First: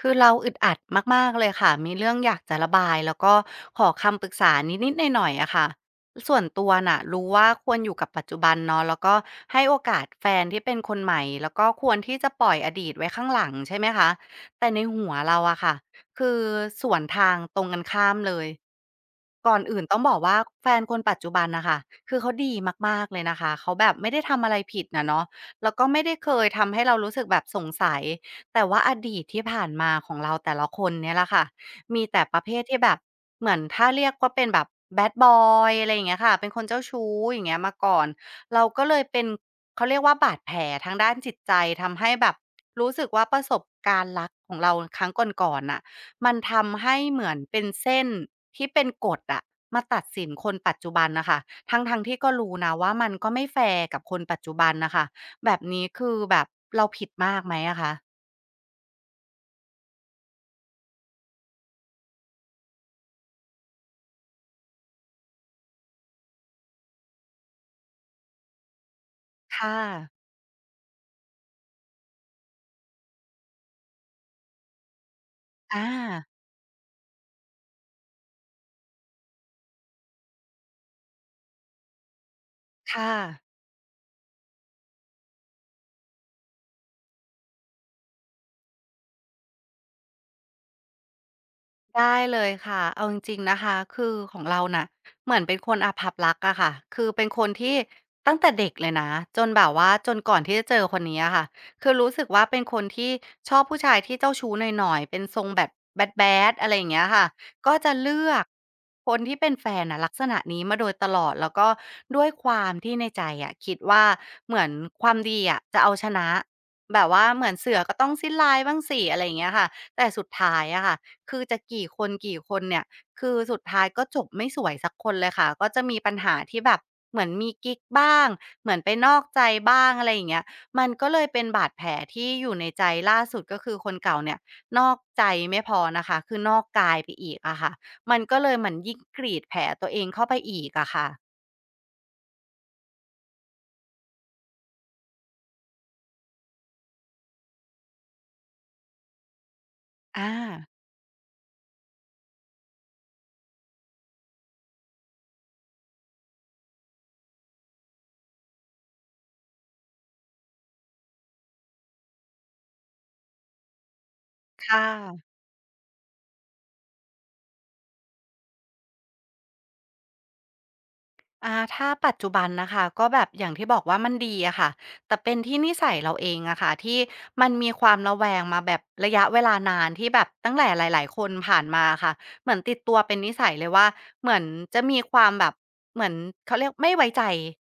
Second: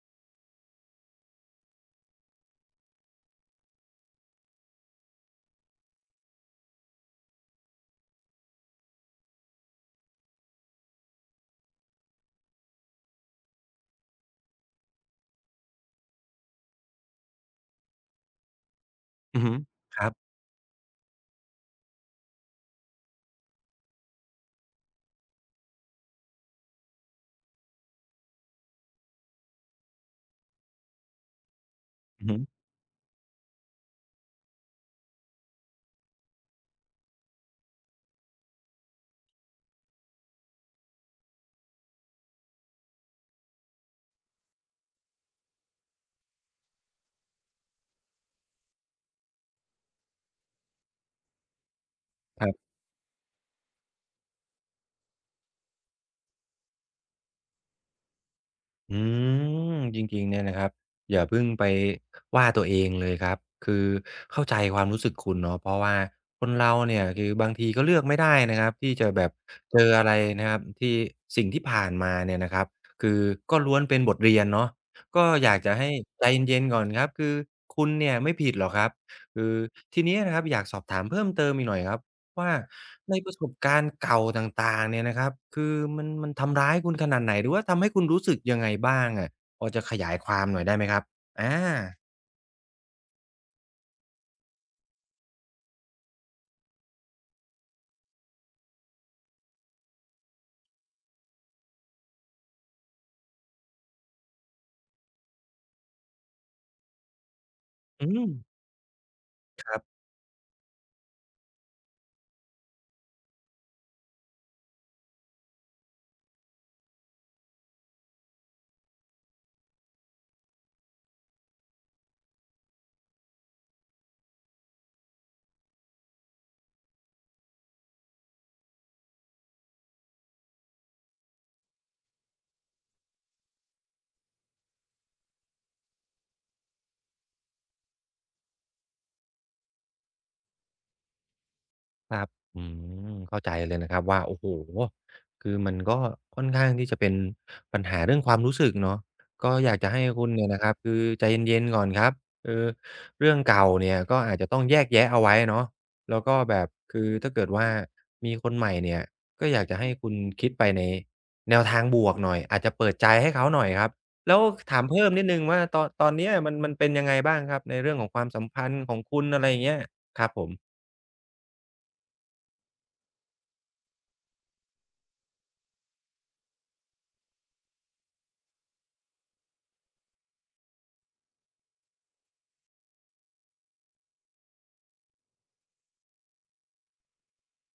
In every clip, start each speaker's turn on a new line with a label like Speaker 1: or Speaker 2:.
Speaker 1: คือเราอึดอัดมากๆเลยค่ะมีเรื่องอยากจะระบายแล้วก็ขอคำปรึกษานิดๆหน่อยๆอะค่ะส่วนตัวน่ะรู้ว่าควรอยู่กับปัจจุบันเนาะแล้วก็ให้โอกาสแฟนที่เป็นคนใหม่แล้วก็ควรที่จะปล่อยอดีตไว้ข้างหลังใช่ไหมคะแต่ในหัวเราอะค่ะคือสวนทางตรงกันข้ามเลย
Speaker 2: อือฮึ
Speaker 1: ก่อนอื่นต้อ
Speaker 2: ค
Speaker 1: ง
Speaker 2: รั
Speaker 1: บ
Speaker 2: บ
Speaker 1: อกว่าแฟนคนปัจจุบันน่ะค่ะคือเขาดีมากๆเลยนะคะเขาแบบไม่ได้ทำอะไรผิดน่ะเนาะแล้วก็ไม่ได้เคยทำให้เรารู้สึกแบบสงสัย แต่ว่าอดีตที่ผ่านมาของเราแต่ละคนเนี่ยแหละค่ะมีแต่
Speaker 2: อือ
Speaker 1: ป
Speaker 2: ฮึ
Speaker 1: ระเภทที่แบบเหมือนถ้าเรียกว่าเป็นแบบ Bad Boy อะไรอย่างเงี้ยค่ะเป็นคนเจ้าชู้อย่างเงี้ยมาก่อนเราก็เลยเป็นเขาเรียกว่าบาดแผลทางด้านจิตใจทำให้แบบรู้สึกว่าประสบการณ์รักของเราครั้งก่อนๆน่ะมันทำให้เหมือนเป็นเส้นที่เป็นกฎอะมาตัดสินคนปัจจุบันน่ะค่ะทั้งๆที่ก็
Speaker 2: ครั
Speaker 1: รู้
Speaker 2: บ
Speaker 1: นะว่ามันก็ไม่แฟร์กับคนปัจจุบันน่ะค่ะแบบนี้คือแบบเราผิดมากไหมอะคะ
Speaker 2: อืจริงๆเนี่ยนะครับอย่าเพิ่งไปว่าตัวเองเลยครับคือเข้าใจความรู้สึกคุณเนาะเพราะว่าคนเราเนี่ยคือบางทีก็เลือกไม่ได้นะครับที่จะแบบ
Speaker 1: ค่ะ
Speaker 2: เจออะไรนะครับที่สิ่งที่ผ่านมาเนี่ยนะครับคือก็ล้วนเป็นบทเรียนเนาะก็อยากจะ
Speaker 1: อา
Speaker 2: ให้ใจเย็นๆก่อนครับคือคุณเนี่ยไม่ผิดหรอกครับคือทีนี้นะครับอยากสอบถามเพิ่มเติมอีกหน่อยครับ ว่า
Speaker 1: ค่ะ
Speaker 2: ในประสบการณ์เก่าต่างๆเนี่ยนะครับคือมันทำร้ายคุณขนาดไหนหรือว่าทำให้คุณรู้สึกยังไงบ้างอะพอจะขยายความหน่อยได้ไหมครับอา
Speaker 1: ได้เลยค่ะเอาจริงๆนะคะคือของเราน่ะเหมือนเป็นคนอภัพลักษณ์อะค่ะคือเป็นคนที่ตั้งแต่เด็กเลยนะจนแบบว่าจนก่อนที่จะเจอคนนี้อะค่ะคือรู้สึกว่าเป็นคนที่ชอบผู้ชายที่เจ้าชู้หน่อยๆเป็นทรงแบบแบดๆอะไรอย่างเงี้ยค่ะก็จะ
Speaker 2: อื
Speaker 1: เลื
Speaker 2: ม
Speaker 1: อกคนที่เป็นแฟ
Speaker 2: ครั
Speaker 1: น
Speaker 2: บ
Speaker 1: นะลักษณะนี้มาโดยตลอดแล้วก็ด้วยความที่ในใจอะคิดว่าเหมือนความดีอะจะเอาชนะแบบว่าเหมือนเสือก็ต้องสิ้นลายบ้างสิอะไรอย่างเงี้ยค่ะแต่สุดท้ายอะค่ะ คือจะกี่คนกี่คนเนี่ย คือสุดท้ายก็จบไม่สวยสักคนเลยค่ะ ก็จะมีปัญหาที่แบบเหมือนมีกิ๊กบ้างเหมือนไปนอกใจบ้างอะไรอย่างเงี้ยมันก็เลยเป็นบาดแผลที่อยู่ในใจล่าสุดก็คือคนเก่าเนี่ยนอกใจไม่พอนะคะ คือนอกกายไปอีกอะค่ะมันก็เลยเหมือนยิ่งกรีดแผลตัวเองเข้าไปอีกอะค่ะ
Speaker 2: ครับอืมเข้าใจเลยนะครับว่าโอ้โฮคือมันก็ค่อนข้างที่จะเป็นปัญหาเรื่องความรู้สึกเนาะก็อยากจะให้คุ
Speaker 1: อา
Speaker 2: ณเนี่ยนะครับคือใจเย็นๆก่อนครับคือเรื่องเก่าเนี่ยก็อาจจะต้องแยกแยะเอาไว้เนาะแล้วก็แบบคือถ้าเกิดว่ามีคนใหม่เนี่ยก็อยากจะให้คุณคิดไปในแนวทางบวกหน่อยอาจจะเปิดใจให้เขาหน่อยครับแล้ว
Speaker 1: ค่
Speaker 2: ถามเพิ่มนิด
Speaker 1: ะ
Speaker 2: หนึ่งว่าตอนเนี้ยมันเป็นยังไงบ้างครับในเรื่องของความสัมพันธ์ของคุณอะไรอย่างเงี้ยครับผม
Speaker 1: ถ้าปัจจุบันนะคะก็แบบอย่างที่บอกว่ามันดีอะค่ะแต่เป็นที่นิสัยเราเองอะค่ะที่มันมีความระแวงมาแบบระยะเวลานานที่แบบตั้งแต่หลายๆคนผ่านมาค่ะเหมือนติดตัวเป็นนิสัยเลยว่าเหมือนจะมีความแบบเหมือนเขาเรียกไม่ไว้ใจ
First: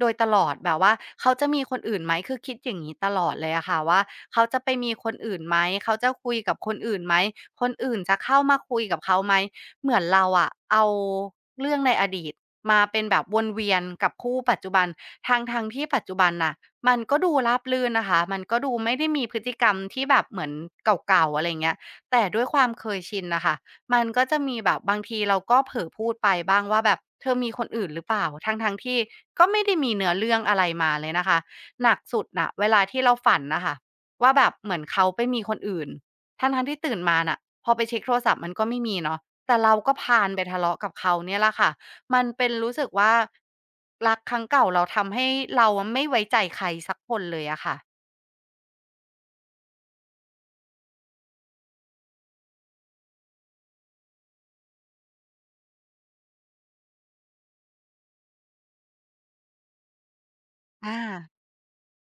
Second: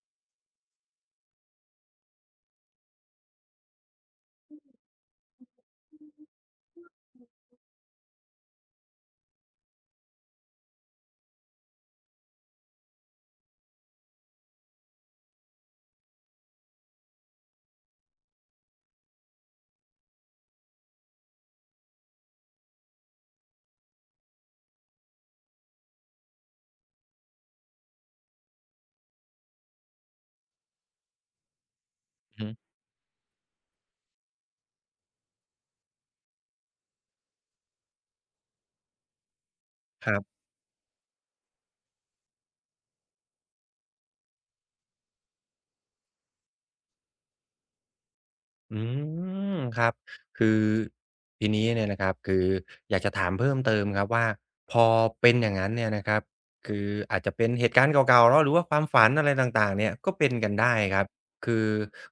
Speaker 1: โดยตลอดแบบว่าเขาจะมีคนอื่นไหมคือคิดอย่างนี้ตลอดเลยอะค่ะว่าเขาจะไปมีคนอื่นไหมเขาจะคุยกับคนอื่นไหมคนอื่นจะเข้ามาคุยกับเขาไหม เหมือนเราอะเอาเรื่องในอดีตมาเป็นแบบวนเวียนกับคู่ปัจจุบันทั้งทงที่ปัจจุบันน่ะมันก็ดูราบรื่นนะคะมันก็ดูไม่ได้มีพฤติกรรมที่แบบเหมือนเก่าๆอะไรเงี้ยแต่ด้วยความเคยชินนะคะมันก็จะมีแบบบางทีเราก็เผลอพูดไปบ้างว่าแบบเธอมีคนอื่นหรือเปล่าทั้งทงที่ก็ไม่ได้มีเนื้อเรื่องอะไรมาเลยนะคะหนักสุด
Speaker 2: อือฮึ
Speaker 1: น่ะเวลาที่เราฝันนะคะว่าแบบเหมือนเขาไปมีคนอื่นทั้งทงที่ตื่นมาน่ะพอไปเช็คโทรศัพท์มันก็ไม่มีเนาะ แต่เราก็
Speaker 2: ค
Speaker 1: พาล
Speaker 2: รับ
Speaker 1: ไปทะเลาะกับเขาเนี่ยแหละค่ะ มันเป็นรู้สึกว่ารักครั้งเก่าเราทำให้เราอะไม่ไว้ใจใครสักคนเลยอะค่ะ
Speaker 2: อืมครับคือทีนี้เนี่ยนะครับคืออยากจะถามเพิ่มเติมครับว่าพอเป็นอย่างนั้นเนี่ยนะครับคืออาจจะเป็นเหตุการณ์เก่าๆเนาะหรือว่าความฝันอะไรต่างๆเนี่ยก็เป็นกันได้
Speaker 1: อา
Speaker 2: ครับคือ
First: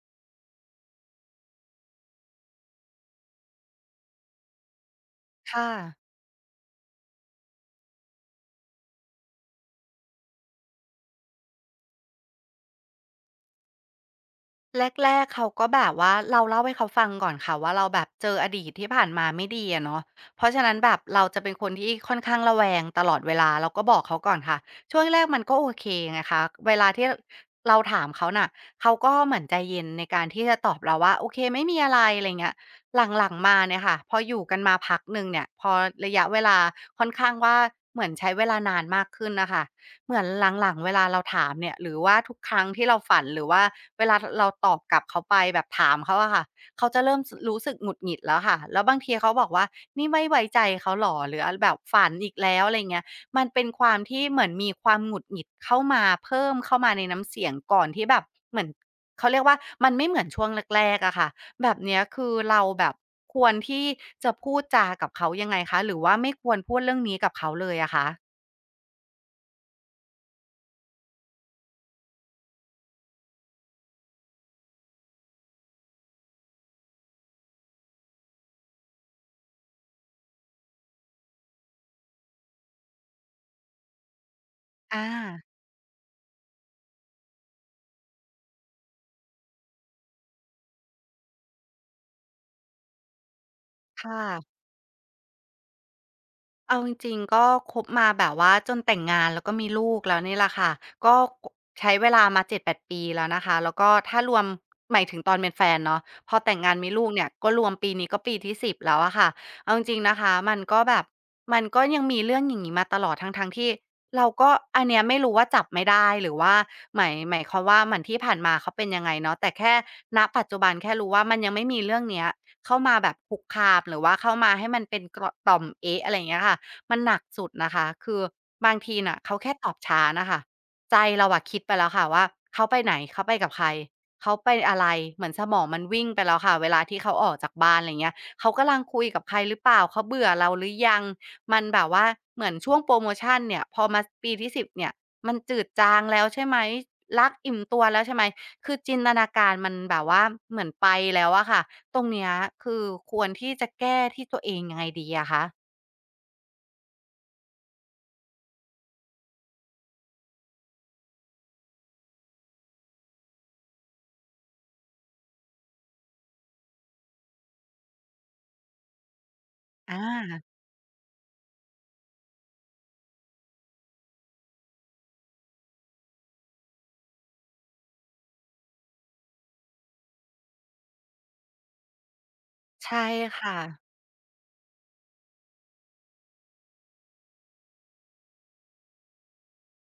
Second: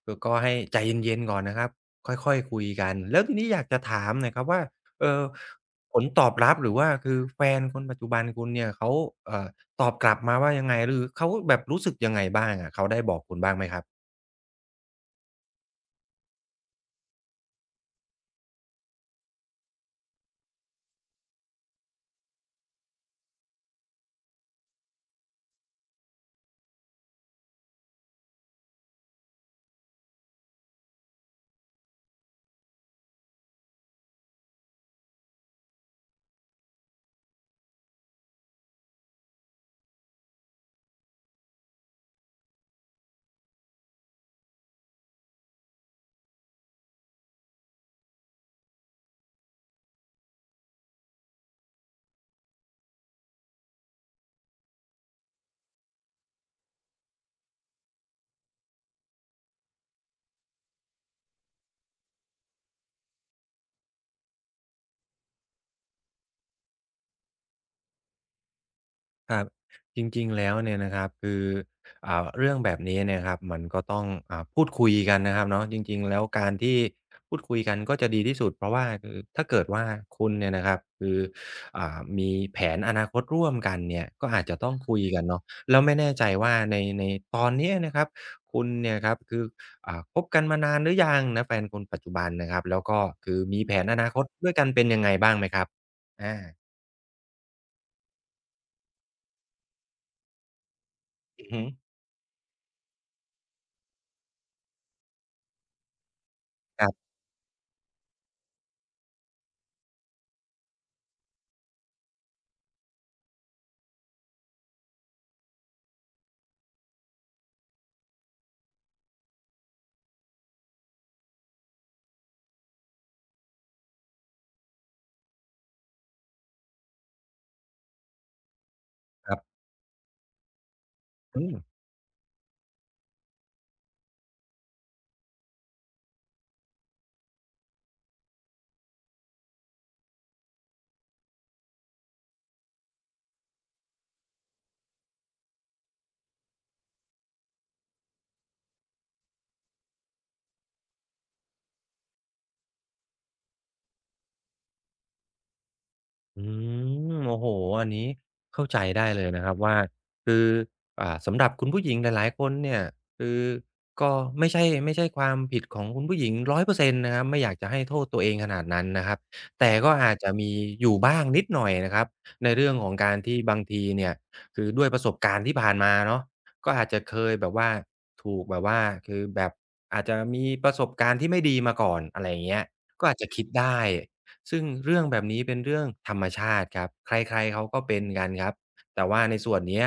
Speaker 2: คือก็ให้ใจเย็นๆก่อนนะครับค่อยๆคุยกันแล้วทีนี้อยากจะถามหน่อยครับว่าเอ่อ
Speaker 1: ค่ะ
Speaker 2: ผลตอบรับหรือว่าคือแฟนคนปัจจุบันคุณเนี่ยเขาเอ่อตอบกลับมาว่ายังไงหรือเขาแบบรู้สึกยังไงบ้างอะเขาได้บอกคุณบ้างไหมครับ
Speaker 1: แรกๆเขาก็แบบว่าเราเล่าให้เขาฟังก่อนค่ะว่าเราแบบเจออดีตที่ผ่านมาไม่ดีอะเนาะเพราะฉะนั้นแบบเราจะเป็นคนที่ค่อนข้างระแวงตลอดเวลาเราก็บอกเขาก่อนค่ะช่วงแรกๆมันก็โอเคไงคะเวลาที่เราถามเขาน่ะเขาก็เหมือนใจเย็นในการที่จะตอบเราว่าโอเคไม่มีอะไรอะไรเงี้ยหลังๆมาเนี่ยค่ะพออยู่กันมาพักหนึ่งเนี่ยพอระยะเวลาค่อนข้างว่าเหมือนใช้เวลานานมากขึ้นน่ะค่ะ เหมือนหลังๆเวลาเราถามเนี่ยหรือว่าทุกครั้งที่เราฝันหรือว่าเวลาทเราตอบกลับเขาไปแบบถามเขาอะค่ะเขาจะเริ่มสรู้สึกหงุดหงิดแล้วค่ะแล้วบางทีเขาบอกว่านี่ไม่ไว้ใจเขาเหรอหรือแบบฝันอีกแล้วอะไรเงี้ยมันเป็นความที่เหมือนมีความหงุดหงิดเข้ามาเพิ่มเข้ามาในน้ำเสียงก่อนที่แบบเหมือนเขาเรียกว่ามันไม่เหมือนช่วงแรกๆอะค่ะแบบเนี้ยคือเราแบบควรที่จะพูดจากับเขายังไงคะหรือว่าไม่ควรพูดเรื่องนี้กับเขาเลยอะคะ
Speaker 2: ครับจริงๆแล้วเนี่ยนะครับคือเรื่องแบบนี้เนี่ยครับมันก็ต้องพูดคุยกันนะครับเนาะจริงๆแล้วการที่พูดคุยกันก็จะดีที่สุดเพราะว่าคือถ้าเกิดว่าคุณเนี่ยนะครับคือมีแผนอนาคตร่วมกันเนี่ยก็อาจจะต้อองือฮึคุย
Speaker 1: อา
Speaker 2: กันเนาะแล้วไม่แน่ใจว่าในตอนเนี้ยนะครับคุณเนี่ยครับคือคบกันมานานหรือยังนะแฟนคนปัจจุบันนะครับแล้วก็คือมีแผนอนาค
Speaker 1: ค่ะ
Speaker 2: ตด้วยกันเป็นยังไงบ้างไหมครับอา
Speaker 1: เอาจริงๆก็คบมาแบบว่าจนแต่งงานแล้วก็มีลูกแล้วนี่แหละค่ะก็
Speaker 2: อื
Speaker 1: ก
Speaker 2: อฮึ
Speaker 1: ใช้เวลามา7แปดปีแล้วนะคะแล้วก็ถ้ารวมหมายถึงตอนเป็นแฟนเนาะพอแต่งงาน
Speaker 2: ค
Speaker 1: มีลูก
Speaker 2: ร
Speaker 1: เนี่ยก็รวมปีนี้ก็ปีที่สิบแล้วอะค่ะเอาจริงๆนะคะมันก็แบบมันก็ยังมีเรื่องอย่างงี้มาตลอดทั้งๆที่เราก็อันเนี้ยไม่รู้ว่าจับไม่ได้หรือว่าหมายหมายความว่าเหมือนที่ผ่านมาเขาเป็นยังไงเนาะแต่แค่ณปัจจุบันแค่รู้ว่ามันยังไม่มีเรื่องเนี้ยเข้ามาแบบคุกคามหรือว่าเข้ามาให้มันเป็นเกราะต่อมเอ๊ะอะไรอย่างเงี้ยค่ะ มันหนักสุดนะคะ คือบางทีน่ะเขา
Speaker 2: ับ
Speaker 1: แค่ตอบช้าน่ะค่ะใจเรา
Speaker 2: ๆ
Speaker 1: อะ
Speaker 2: อืม
Speaker 1: คิดไปแล้วค่ะว่าเขาไปไหนเขาไปกับใครเขาไปอะไรเหมือนสมองมันวิ่งไปแล้วค่ะเวลาที่เขาออกจากบ้านไรเงี้ยเขากำลังคุยกับใครหรือเปล่าเขาเบื่อเราหรือยังมันแบบว่าเหมือนช่วงโพรโมชันเนี่ยพอมาปีที่สิบเนี่ยมันจืดจางแล้วใช่ไหมรักอิ่มตัวแล้วใช่ไหมคือจินตนาการมันแบบว่าเหมือนไปแล้วอะค่ะตรงเนี้ยคือควรที่จะแก้ที่ตัวเองยังไงดีอะคะ
Speaker 2: อืมโอ้โฮอันนี้เข้าใจได้เลยนะครับว่าคือสำหรับคุณผู้หญิงหลายๆคนเนี่ยคือก็ไม่ใช่ไม่ใช่ความผิดของคุณผู้หญิง100%นต์นะครับไม่อยากจะให้โทษตัวเองขนาดนั้นนะครับแต่ก็
Speaker 1: อ
Speaker 2: อาจจะมี
Speaker 1: า
Speaker 2: อยู่บ้างนิดหน่อยนะครับในเรื่องของการที่บางทีเนี่ยคือด้วยประสบการณ์ที่ผ่านมาเนาะก็อาจจะเคยแบบว่าถูกแบบว่าคือแบบอาจจะมีประสบการณ์ที่ไม่ดีมาก่อนอะไรอย่างเงี้ย
Speaker 1: ใช่
Speaker 2: ก็อาจจะคิด
Speaker 1: ค่ะ
Speaker 2: ได้ ซึ่งเรื่องแบบนี้เป็นเรื่องธรรมชาติครับใครๆเขาก็เป็นกันครับแต่ว่าในส่วนเนี้ย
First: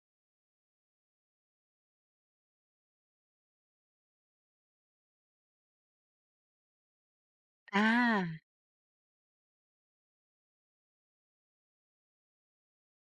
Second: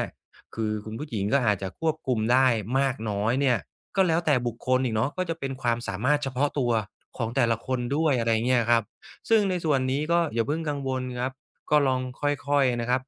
Speaker 2: คือคุณผู้หญิงก็อาจจะควบคุมได้มากน้อยเนี่ยก็แล้วแต่บุคคลอีกเนาะก็จะเป็นความสามารถเฉพาะตัวของแต่ละคน
Speaker 1: อา
Speaker 2: ด้วยอะไรเงี้ยครับซึ่งในส่วนนี้ก็อย่าเพิ่งกังวลครับก็ลองค่อยๆนะครับ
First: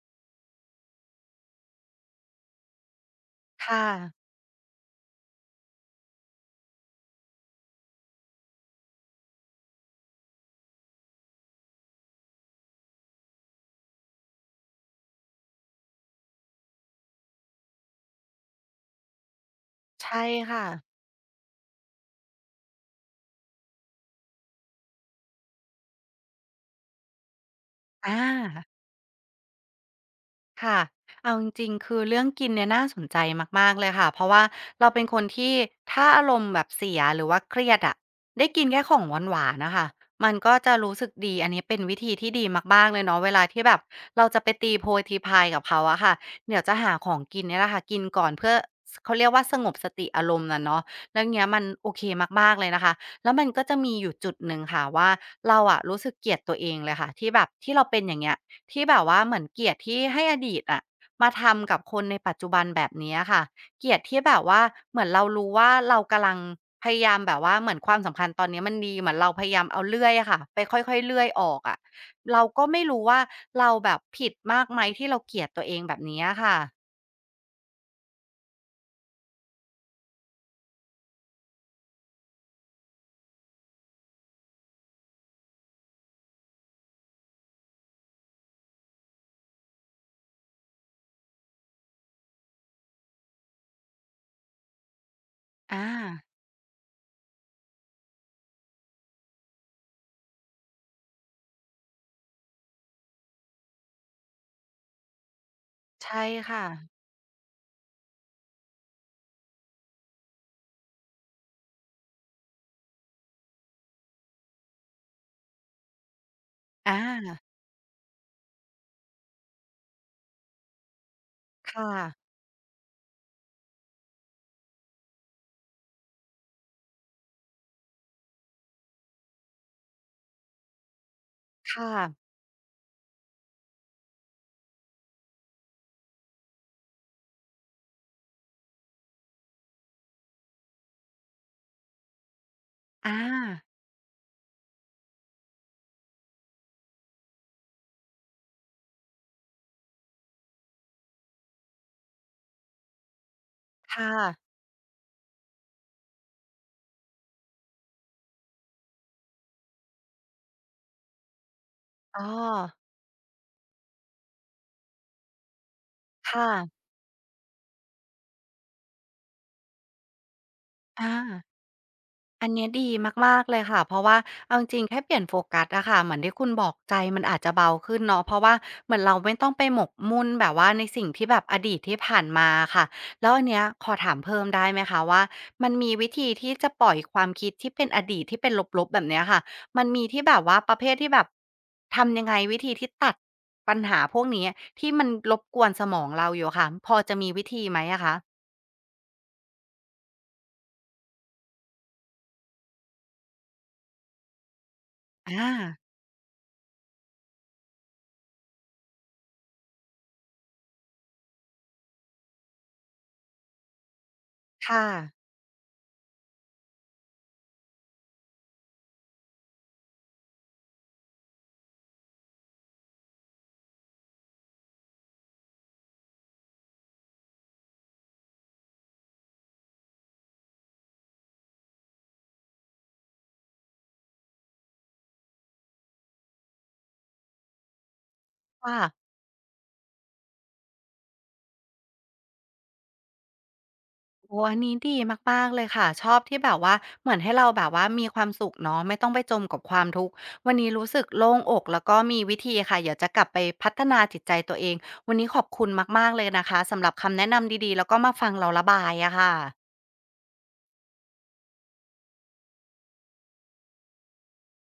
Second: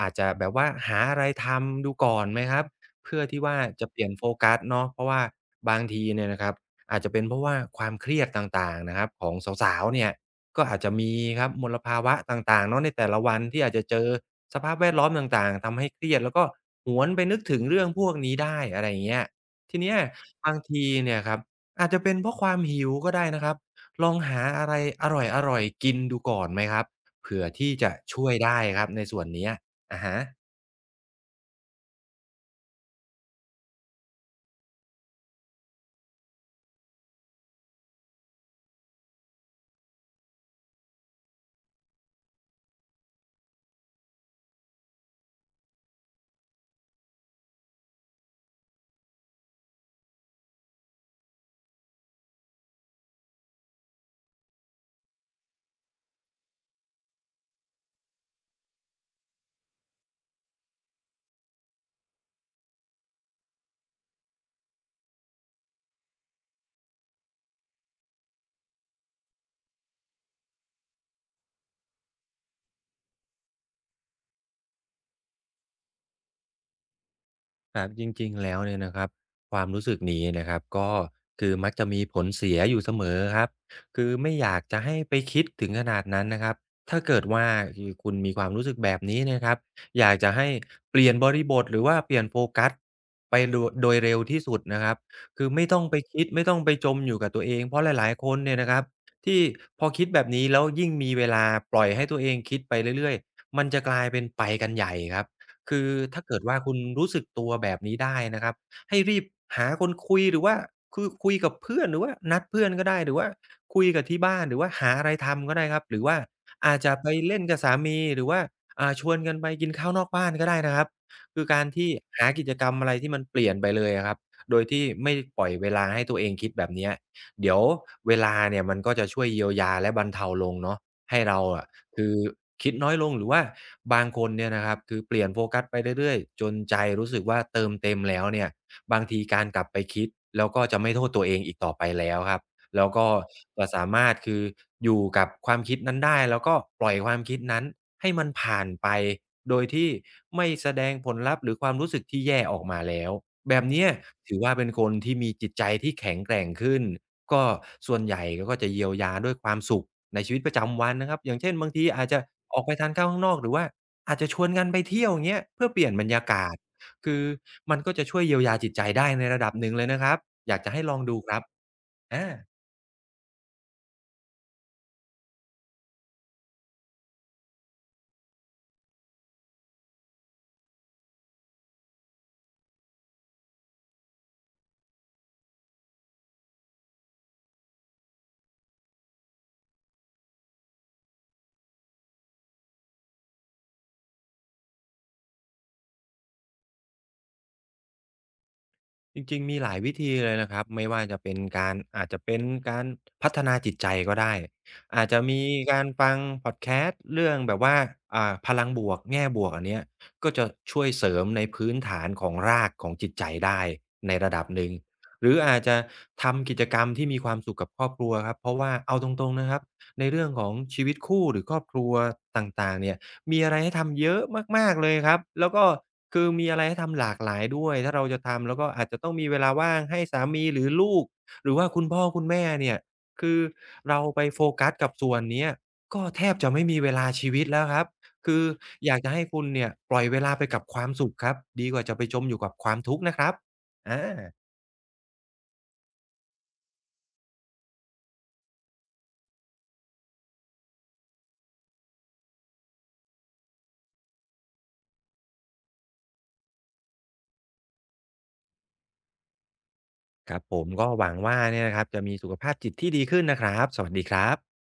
Speaker 2: อาจจะแบบว่าหาอะไรทำดูก่อนไหมครับเพื่อที่ว่า
Speaker 1: ค่ะ
Speaker 2: จะเปลี่ยนโฟกัสเนาะเพราะว่าบางทีเนี่ยนะครับอาจจะเป็นเพราะว่าความเครียดต่างๆนะครับของสาวๆเนี่ย ก็อาจจะมีครับมลภาวะต่างๆเนาะในแต่ละวันที่อาจจะเจอสภาพแวดล้อมต่างๆทำให้เครียดแล้วก็หวนไปนึกถึงเรื่องพวกนี้ได้อะไรอย่างเงี้ยทีเนี้ย
Speaker 1: ใช่
Speaker 2: บาง
Speaker 1: ค่ะ
Speaker 2: ทีเนี่ยครับอาจจะเป็นเพราะความหิวก็ได้นะครับลองหาอะไรอร่อยๆกินดูก่อนไหมครับเผื่อที่จะ
Speaker 1: อา
Speaker 2: ช่วยได้ครับในส่วนเนี้ยอะฮะ
Speaker 1: ค่ะเอาจริงๆคือเรื่องกินเนี่ยน่าสนใจมากๆเลยค่ะ เพราะว่าเราเป็นคนที่ถ้าอารมณ์แบบเสียหรือว่าเครียดอะได้กินแค่ของหวานๆนะคะมันก็จะรู้สึกดีอันนี้เป็นวิธีที่ดีมากๆเลยเนาะเวลาที่แบบเราจะไปตีโพยตีพายกับเขาอะค่ะเดี๋ยวจะหาของกินเนี่ยแหละค่ะกินก่อนเพื่อเขาเรียกว่าสงบสติอารมณ์นะเนาะแล้วเงี้ยมันโอเคมากๆเลยนะคะแล้วมันก็จะมีอยู่จุดหนึ่งค่ะว่าเราอะรู้สึกเกลียดตัวเองเลยค่ะที่แบบที่เราเป็นอย่างเงี้ย ที่แบบว่าเหมือนเกลียดที่ให้อดีตอะมาทำกับคนในปัจจุบันแบบเนี้ยค่ะเกลียดที่แบบว่าเหมือนเรารู้ว่าเรากำลังพยายามแบบว่าเหมือนความสัมพันธ์ตอนนี้มันดีเหมือนเราพยายามเอาเลื่อยอะค่ะไปค่อยๆเลื่อยออกอะเราก็ไม่รู้ว่าเราแบบผิดมากไหมที่เราเกลียดตัวเองแบบนี้อะค่ะ
Speaker 2: ครับจริงๆแล้วเนี่ยนะครับความรู้สึกนี้นะครับก็คือมักจะมีผลเสียอยู่เสมอครับคือไม่อยากจะให้ไปคิดถึงขนาดนั้นนะครับถ้าเกิดว่าคือคุณมีความรู้สึกแบบนี้นะครับอยากจะให้เปลี่ยนบริบทหรือว่าเปลี่ยนโฟกัสไปโดโดยเร็วที่สุดนะครับคือไม่ต้อ
Speaker 1: อา
Speaker 2: งไปคิดไม่ต้องไปจมอยู่กับตัวเองเพราะหลายๆคนเนี่ยนะครับที่พอคิดแบบนี้แล้วยิ่งมีเวลาปล่อยให้ตัวเองคิดไปเรื่อยๆมันจะกลายเป็นไปกันใหญ่ครับ คือ
Speaker 1: ใช่
Speaker 2: ถ้าเกิดว่า
Speaker 1: ค่ะ
Speaker 2: คุณรู้สึกตัวแบบนี้ได้นะครับให้รีบหาคนคุยหรือว่าคือคุยกับเพื่อนหรือว่านัดเพื่อนก็ได้หรือว่าคุยกับที่บ้านหรือว่าหาอะไรทำก็ได้ครับหรือว่าอาจ
Speaker 1: อ
Speaker 2: จะไปเล่
Speaker 1: า
Speaker 2: นกับสามีหรือว่าชวนกันไปกินข้าวนอกบ้านก็ได้นะครับคือการ
Speaker 1: ค่ะ
Speaker 2: ที่หากิจกรรมอะไรที่มันเปลี่ยนไปเลยอะครับโดยที่ไม่ปล่อยเวลาให้ตัวเองคิดแบบเนี้ยเดี๋ยวเวลาเนี่ยมันก็จะช่วยเยียวยาและบรรเทาลงเนาะให้เราอะ
Speaker 1: ค่ะ
Speaker 2: คือคิดน้อยลงหรือว่าบางคนเนี่ยนะครับคือเปลี่ยนโฟกัสไปเรื่อยๆจนใจรู้สึกว่าเติมเต็มแล้วเนี่ยบางทีการกลับไปคิดแล้วก็จะไม่โทษตัวเองอีกต่อไปแล้วครับแล้วก็
Speaker 1: อา
Speaker 2: จะสามารถคืออยู่กับความคิดนั้นได้แล้วก็ปล่อยความคิดนั้นให้มันผ่านไปโดยที่ไม่แสดงผลลัพธ์หรือความรู้สึกที่แย่ออกมาแล้วแบบเนี้ย
Speaker 1: ค่ะ
Speaker 2: ถือว่าเป็นคนที่มีจิตใจที่แข็งแกร่งขึ้นก็ส่วนใหญ่ก็จะเยียวยาด้วยความสุข ในชีวิตประจำวันนะครับอย่างเช่นบางทีอาจจะ
Speaker 1: อ้อ
Speaker 2: ออกไปทานข้าวข้างนอกหรือว่าอาจจะชวนกันไปเที่ยวอย่างเงี้ยเพื่อเปลี่ยนบรรยา
Speaker 1: ค่ะ
Speaker 2: กาศคือมันก็จะช่วยเยียวยาจิตใจได้ในระดับหนึ่งเลยนะครับอยากจะให้ลอง
Speaker 1: อา
Speaker 2: ดูครับอา
Speaker 1: อันเนี้ยดีมากๆเลยค่ะเพราะว่าเอาจริงๆแค่เปลี่ยนโฟกัสอะค่ะเหมือนที่คุณบอกใจมันอาจจะเบาขึ้นเนาะเพราะว่าเหมือนเราไม่ต้องไปหมกมุ่นแบบว่าในสิ่งที่แบบอดีตที่ผ่านมาค่ะแล้วอันเนี้ยขอถามเพิ่มได้ไหมคะว่ามันมีวิธีที่จะปล่อยความคิดที่เป็นอดีตที่เป็นลบๆแบบเนี้ยค่ะมันมีที่แบบว่าประเภทที่แบบทำยังไงวิธีที่ตัดปัญหาพวกนี้ที่มันรบกวนสมองเราอยู่ค่ะพอจะมีวิธีไหมอะคะ
Speaker 2: จริงๆมีหลายวิธีเลยนะครับไม่ว่าจะเป็นการอาจจะเป็นการพัฒนาจิตใจก็ได้อาจจะมี
Speaker 1: อา
Speaker 2: การฟังพอดแคสต์เรื่องแบบว่าพลังบวกแง่บวกอันเนี้ยก็จะช่วยเสริมในพื้นฐานของรากของจิตใจได้ในระดับหนึ่ง
Speaker 1: ค่ะ
Speaker 2: หรืออาจจะทำกิจกรรมที่มีความสุขกับครอบครัวครับเพราะว่าเอาตรงๆนะครับในเรื่องของชีวิตคู่หรือครอบครัวต่างๆเนี่ย มีอะไรให้ทำเยอะมากๆเลยครับแล้วก็คือมีอะไรให้ทำหลากหลายด้วยถ้าเราจะทำแล้วก็อาจจะต้องมีเวลาว่างให้สามีหรือลูกหรือว่าคุณพ่อคุณแม่เนี่ยคือเราไปโฟกัสกับส่วนเนี้ยก็แทบจะไม่มีเวลาชีวิตแล้วครับคือ
Speaker 1: ค่ะ
Speaker 2: อยากจะให้คุณเนี่ยปล่อยเวลาไปกับความสุขครับดีกว่าจะไปจมอยู่กับความทุกข์นะครับอา
Speaker 1: โอ้อันนี้ดีมากๆเลยค่ะชอบที่แบบว่าเหมือนให้เราแบบว่ามีความสุขเนาะไม่ต้องไปจมกับความทุกข์วันนี้รู้สึกโล่งอกแล้วก็มีวิธีค่ะเดี๋ยวจะกลับไปพัฒนาจิตใจตัวเองวันนี้ขอบคุณมากๆเลยนะคะสำหรับคำแนะนำดีๆแล้วก็มาฟังเราระบายอะค่ะ
Speaker 2: ครับผมก็หวังว่าเนี่ยนะครับจะมีสุขภาพจิตที่ดีขึ้นนะครับสวัสดีครับ